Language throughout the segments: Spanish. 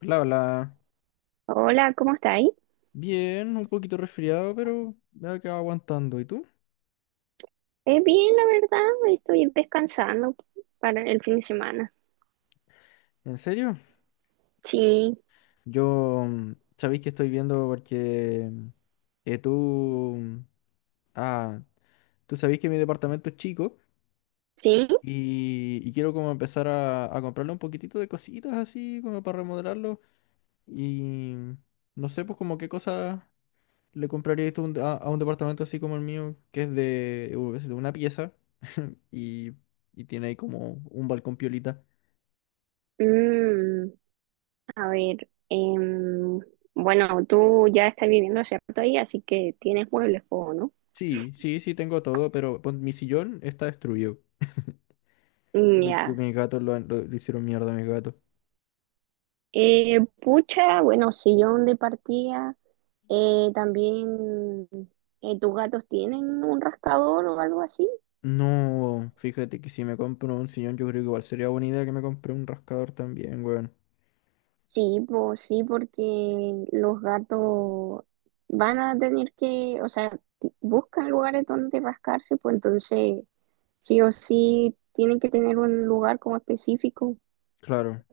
Bla, bla. Hola, ¿cómo estáis? Bien, un poquito resfriado, pero me ha quedado aguantando. ¿Y tú? Es bien, la verdad, estoy descansando para el fin de semana. ¿En serio? Sí, Yo sabéis que estoy viendo porque eh, tú, mm, ah, tú sabéis que mi departamento es chico sí. y quiero como empezar a comprarle un poquitito de cositas así como para remodelarlo y no sé pues como qué cosa le comprarías tú a un departamento así como el mío que es de, es de una pieza y, y tiene ahí como un balcón piolita. Mm, a ver, bueno, tú ya estás viviendo hace rato ahí, así que tienes muebles, po, ¿no? Sí, sí, sí, tengo todo, pero mi sillón está destruido. Mm. Porque Ya. mis gatos le hicieron mierda a mis gatos. Pucha, bueno, sillón de partida. Eh, también, ¿tus gatos tienen un rascador o algo así? No, fíjate que si me compro un sillón, yo creo que igual sería buena idea que me compre un rascador también, weón. Sí, pues sí, porque los gatos van a tener que, o sea, buscan lugares donde rascarse, pues entonces sí o sí tienen que tener un lugar como específico. Claro.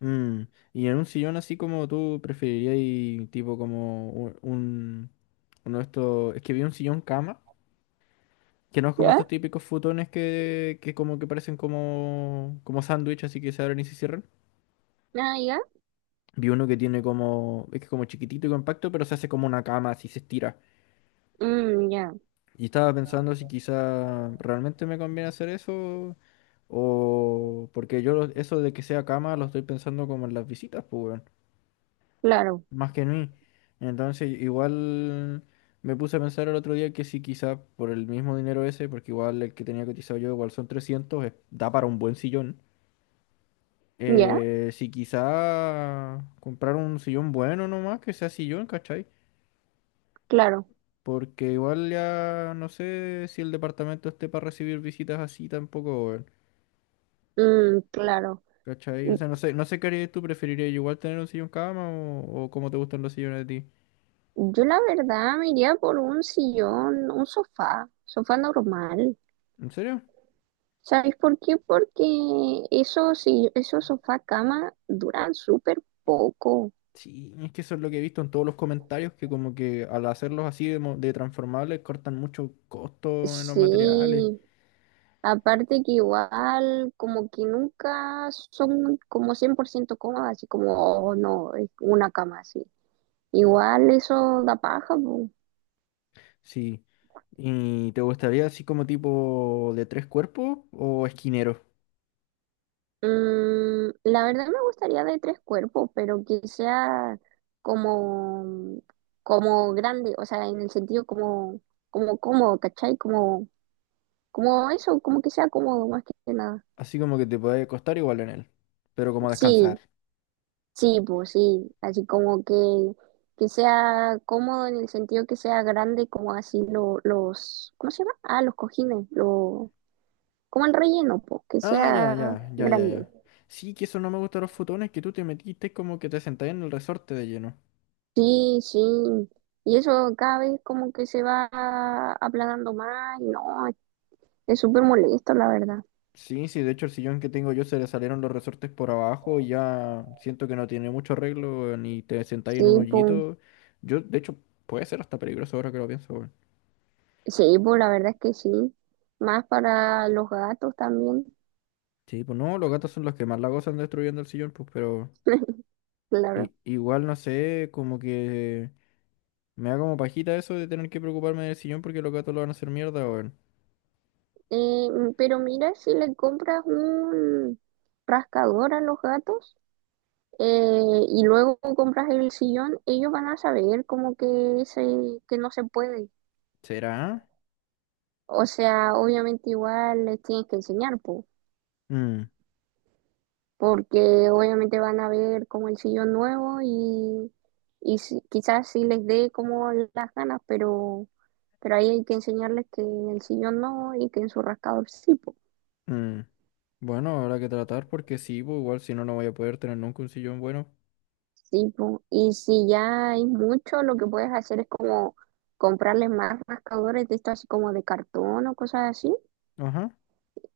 Mm. Y en un sillón así como tú preferirías, y tipo como uno de estos. Es que vi un sillón cama, que no es como ¿Ya? estos típicos futones que como que parecen como, como sándwich, así que se abren y se cierran. Ah, ya. Vi uno que tiene como, es que como chiquitito y compacto, pero se hace como una cama, así se estira. Mm, ya, Y estaba pensando si quizá realmente me conviene hacer eso o porque eso de que sea cama lo estoy pensando como en las visitas, pues, weón, claro, más que en mí. Entonces, igual me puse a pensar el otro día que si quizá por el mismo dinero ese, porque igual el que tenía cotizado yo, igual son trescientos, da para un buen sillón. ya, Si quizá comprar un sillón bueno nomás, que sea sillón, ¿cachai? claro. Porque igual ya no sé si el departamento esté para recibir visitas así tampoco, weón. Mm, claro. ¿Cachai? Mm, O sea, no sé qué harías tú. ¿Preferirías igual tener un sillón cama o cómo te gustan los sillones de ti? Yo la verdad me iría por un sillón, un sofá, sofá normal. ¿En serio? ¿Sabes por qué? Porque esos, si- esos sofá cama duran súper poco. Sí, es que eso es lo que he visto en todos los comentarios, que como que al hacerlos de transformables cortan mucho costo en los Sí, materiales. aparte que igual como que nunca son como 100% cómodas, así como, oh no, es una cama así. Igual eso da paja, po. Sí. ¿Y te gustaría así como tipo de tres cuerpos o esquinero? La verdad me gustaría de tres cuerpos, pero que sea como, como grande, o sea, en el sentido como, como cómodo, ¿cachai? Como, como eso, como que sea cómodo más que nada. Así como que te puede costar igual en él, pero como descansar. Sí, sí, pues sí, así como que sea cómodo en el sentido que sea grande, como los, ¿cómo se llama? Ah, los cojines, lo, como el relleno, pues, que Ah, ya, sea ya, ya, ya, grande. ya. Sí, que eso no me gusta de los futones, que tú te metiste como que te sentás en el resorte de lleno. Sí, sí, y eso cada vez como que se va aplanando más, y no, es súper molesto, la verdad. Sí, sí, de hecho el sillón que tengo yo se le salieron los resortes por abajo y ya siento que no tiene mucho arreglo, ni te sentáis en un Sí, pues, hoyito. Yo, de hecho, puede ser hasta peligroso ahora que lo pienso, weón. sí, pues la verdad es que sí, más para los gatos también. Sí, pues no, los gatos son los que más la gozan destruyendo el sillón, pues, pero Claro. igual no sé, como que me da como pajita eso de tener que preocuparme del sillón porque los gatos lo van a hacer mierda, weón. Pero mira, si le compras un rascador a los gatos eh, y luego compras el sillón, ellos van a saber como que, se, que no se puede. ¿Será? O sea, obviamente igual les tienes que enseñar, po, Mm. porque obviamente van a ver como el sillón nuevo y, quizás sí les dé como las ganas, pero ahí hay que enseñarles que en el sillón no y que en su rascador sí, po. Mm. Bueno, habrá que tratar porque sí, pues, igual si no, no voy a poder tener nunca un sillón bueno. Sí, po. Y si ya hay mucho, lo que puedes hacer es como comprarles más rascadores de esto así como de cartón o cosas así, Ajá.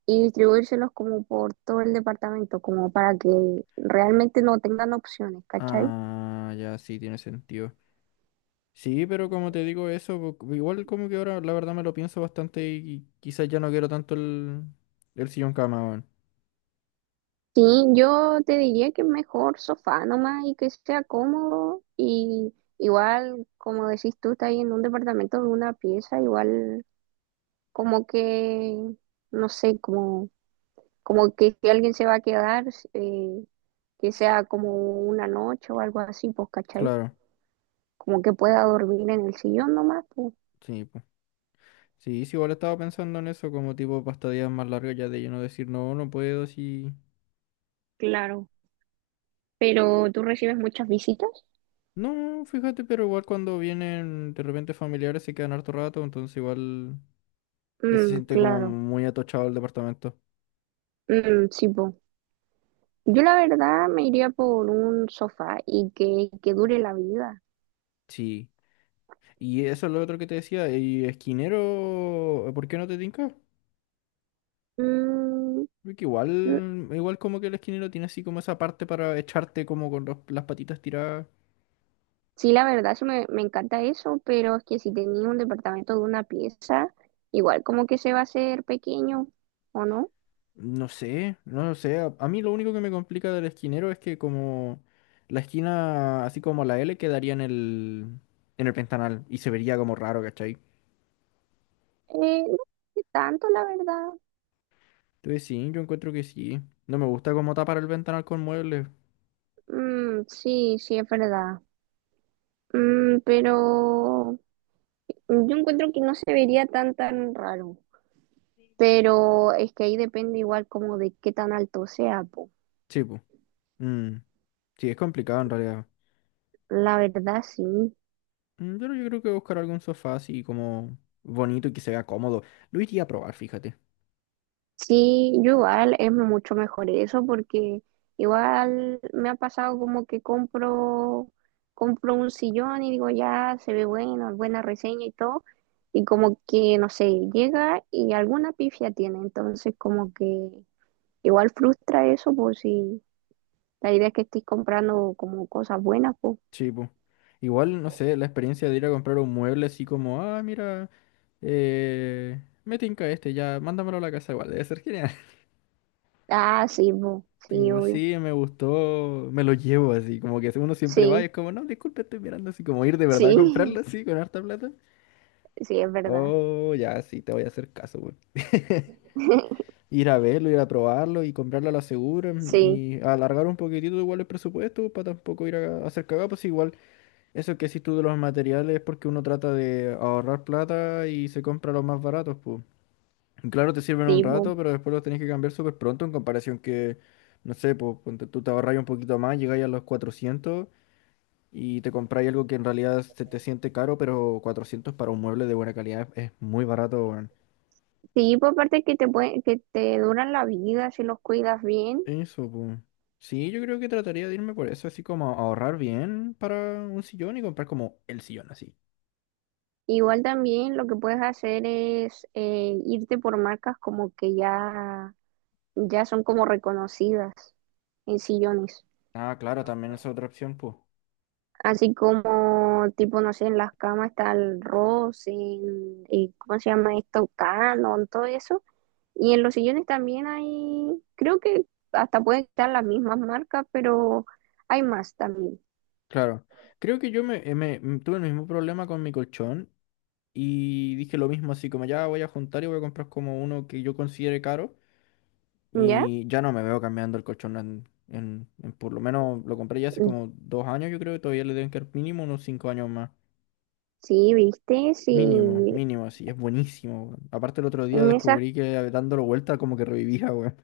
y distribuírselos como por todo el departamento, como para que realmente no tengan opciones, ¿cachai? Ah, ya, sí, tiene sentido. Sí, pero como te digo eso, pues, igual como que ahora la verdad me lo pienso bastante y quizás ya no quiero tanto el sillón cama, weón. Sí, yo te diría que mejor sofá nomás y que sea cómodo, y igual, como decís tú, estás ahí en un departamento de una pieza, igual como que, no sé, como, como que si alguien se va a quedar, eh, que sea como una noche o algo así, pues, ¿cachai? Claro, Como que pueda dormir en el sillón nomás, pues, sí, pues. Sí, sí, igual estaba pensando en eso como tipo pastadillas más largas ya de yo no decir no, no puedo, sí. claro. Pero tú recibes muchas visitas. No, fíjate, pero igual cuando vienen de repente familiares se quedan harto rato, entonces igual... Se Mm, siente como claro. muy atochado el departamento. Mm, sí, pues. Yo la verdad me iría por un sofá y que dure la vida. Sí. Y eso es lo otro que te decía. Y esquinero, ¿por qué no te tinca? Mm, Porque igual, mm, igual como que el esquinero tiene así como esa parte para echarte como con las patitas tiradas. sí, la verdad, eso me, me encanta eso, pero es que si tenía un departamento de una pieza, igual como que se va a hacer pequeño, ¿o no? No sé, no lo sé. A mí lo único que me complica del esquinero es que como la esquina, así como la L, quedaría en en el ventanal y se vería como raro, ¿cachai? No sé tanto, la verdad. Entonces sí, yo encuentro que sí. No me gusta como tapar el ventanal con muebles. Mm, sí, sí, es verdad. Mm, pero yo encuentro que no se vería tan tan raro. Pero es que ahí depende igual como de qué tan alto sea, po. Sí, pues. Mm. Sí, es complicado en realidad. La verdad sí. Mm. Pero yo creo que buscar algún sofá así como bonito y que se vea cómodo. Lo iría a probar, fíjate. Sí, yo igual es mucho mejor eso porque igual me ha pasado como que compro un sillón y digo ya se ve bueno, buena reseña y todo, y como que no sé, llega y alguna pifia tiene, entonces como que igual frustra eso, pues sí. La idea es que estoy comprando como cosas buenas, pues. Sí, pues. Igual, no sé, la experiencia de ir a comprar un mueble así como, ah, mira, me tinca este, ya, mándamelo a la casa igual, debe ser genial. Ah, sí, po. Sí, Como, obvio. sí, me gustó, me lo llevo así, como que uno siempre va y Sí, es como, no, disculpe, estoy mirando así, como ir de verdad sí, a comprarlo así con harta plata. sí, es verdad. Oh, ya, sí, te voy a hacer caso, güey. Ir a verlo, ir a probarlo y comprarlo a la segura mm, Sí, y alargar un poquitito igual el presupuesto para tampoco ir a hacer cagadas, pues igual eso que decís tú de los materiales es porque uno trata de ahorrar plata y se compra los más baratos, pues. Y claro, te sirven un rato, tipo, pero después los tenés que cambiar súper pronto en comparación que, no sé, pues ponte tú te ahorras un poquito más, llegáis a los 400 y te compráis algo que en realidad se te siente caro, pero 400 para un mueble de buena calidad es muy barato. sí, por parte que te puede, que te duran la vida si los cuidas bien. Eso, pues. Sí, yo creo que trataría de irme por eso, así como ahorrar bien para un sillón y comprar como el sillón así. Igual también lo que puedes hacer es irte por marcas como que ya, ya son como reconocidas en sillones. Ah, claro, también es otra opción, pues. Así como, tipo, no sé, en las camas está el Ross, en, y ¿cómo se llama esto? Canon, todo eso. Y en los sillones también hay, creo que hasta pueden estar las mismas marcas, pero hay más también. Claro. Creo que yo me, me- m- tuve el mismo problema con mi colchón y dije lo mismo, así como ya voy a juntar y voy a comprar como uno que yo considere caro ¿Ya? y ya no me veo cambiando el colchón en por lo menos lo compré ya hace como 2 años, yo creo que todavía le deben quedar mínimo unos 5 años más. Sí, viste, Mínimo, sí, mínimo, así, es buenísimo, weón. Aparte el otro día en esas, descubrí que dándolo vuelta como que revivía, weón.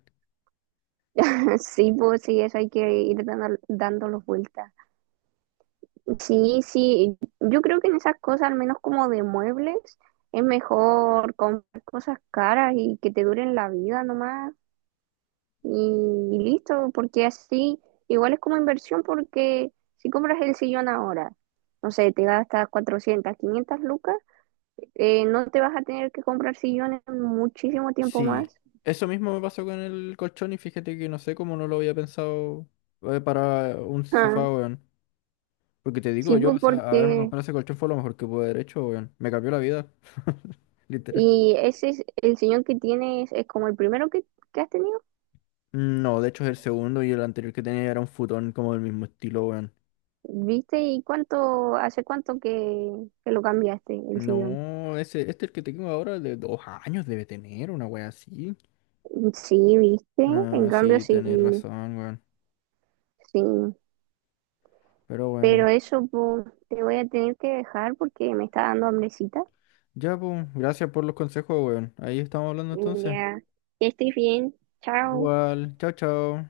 sí, pues sí, eso hay que ir dando, dándolos vueltas. Sí, sí, yo creo que en esas cosas, al menos como de muebles, es mejor comprar cosas caras y que te duren la vida nomás. Y listo, porque así igual es como inversión porque si compras el sillón ahora, no sé, te gastas 400, 500 lucas, no te vas a tener que comprar sillones muchísimo tiempo Sí, más. eso mismo me pasó con el colchón y fíjate que no sé cómo no lo había pensado para un Ah, sofá, weón. Porque te digo sí, yo, pues, o sea, haberme porque... comprado ese colchón fue lo mejor que pude haber hecho, weón. Me cambió la vida, literal. Y ese es el sillón que tienes, es como el primero que has tenido. No, de hecho es el segundo y el anterior que tenía era un futón como del mismo estilo, weón. ¿Viste? ¿Y cuánto, hace cuánto que lo cambiaste el sillón? No, ese, este el que tengo ahora de 2 años debe tener una wea así. Sí, ¿viste? En Ah, cambio, sí, sí, tenés razón, weón. sí. Pero bueno. Pero eso, pues, te voy a tener que dejar porque me está dando hambrecita. Ya, pues, gracias por los consejos, weón. Ahí estamos hablando entonces. Ya, ya estoy bien. Chao. Igual, chao, chao.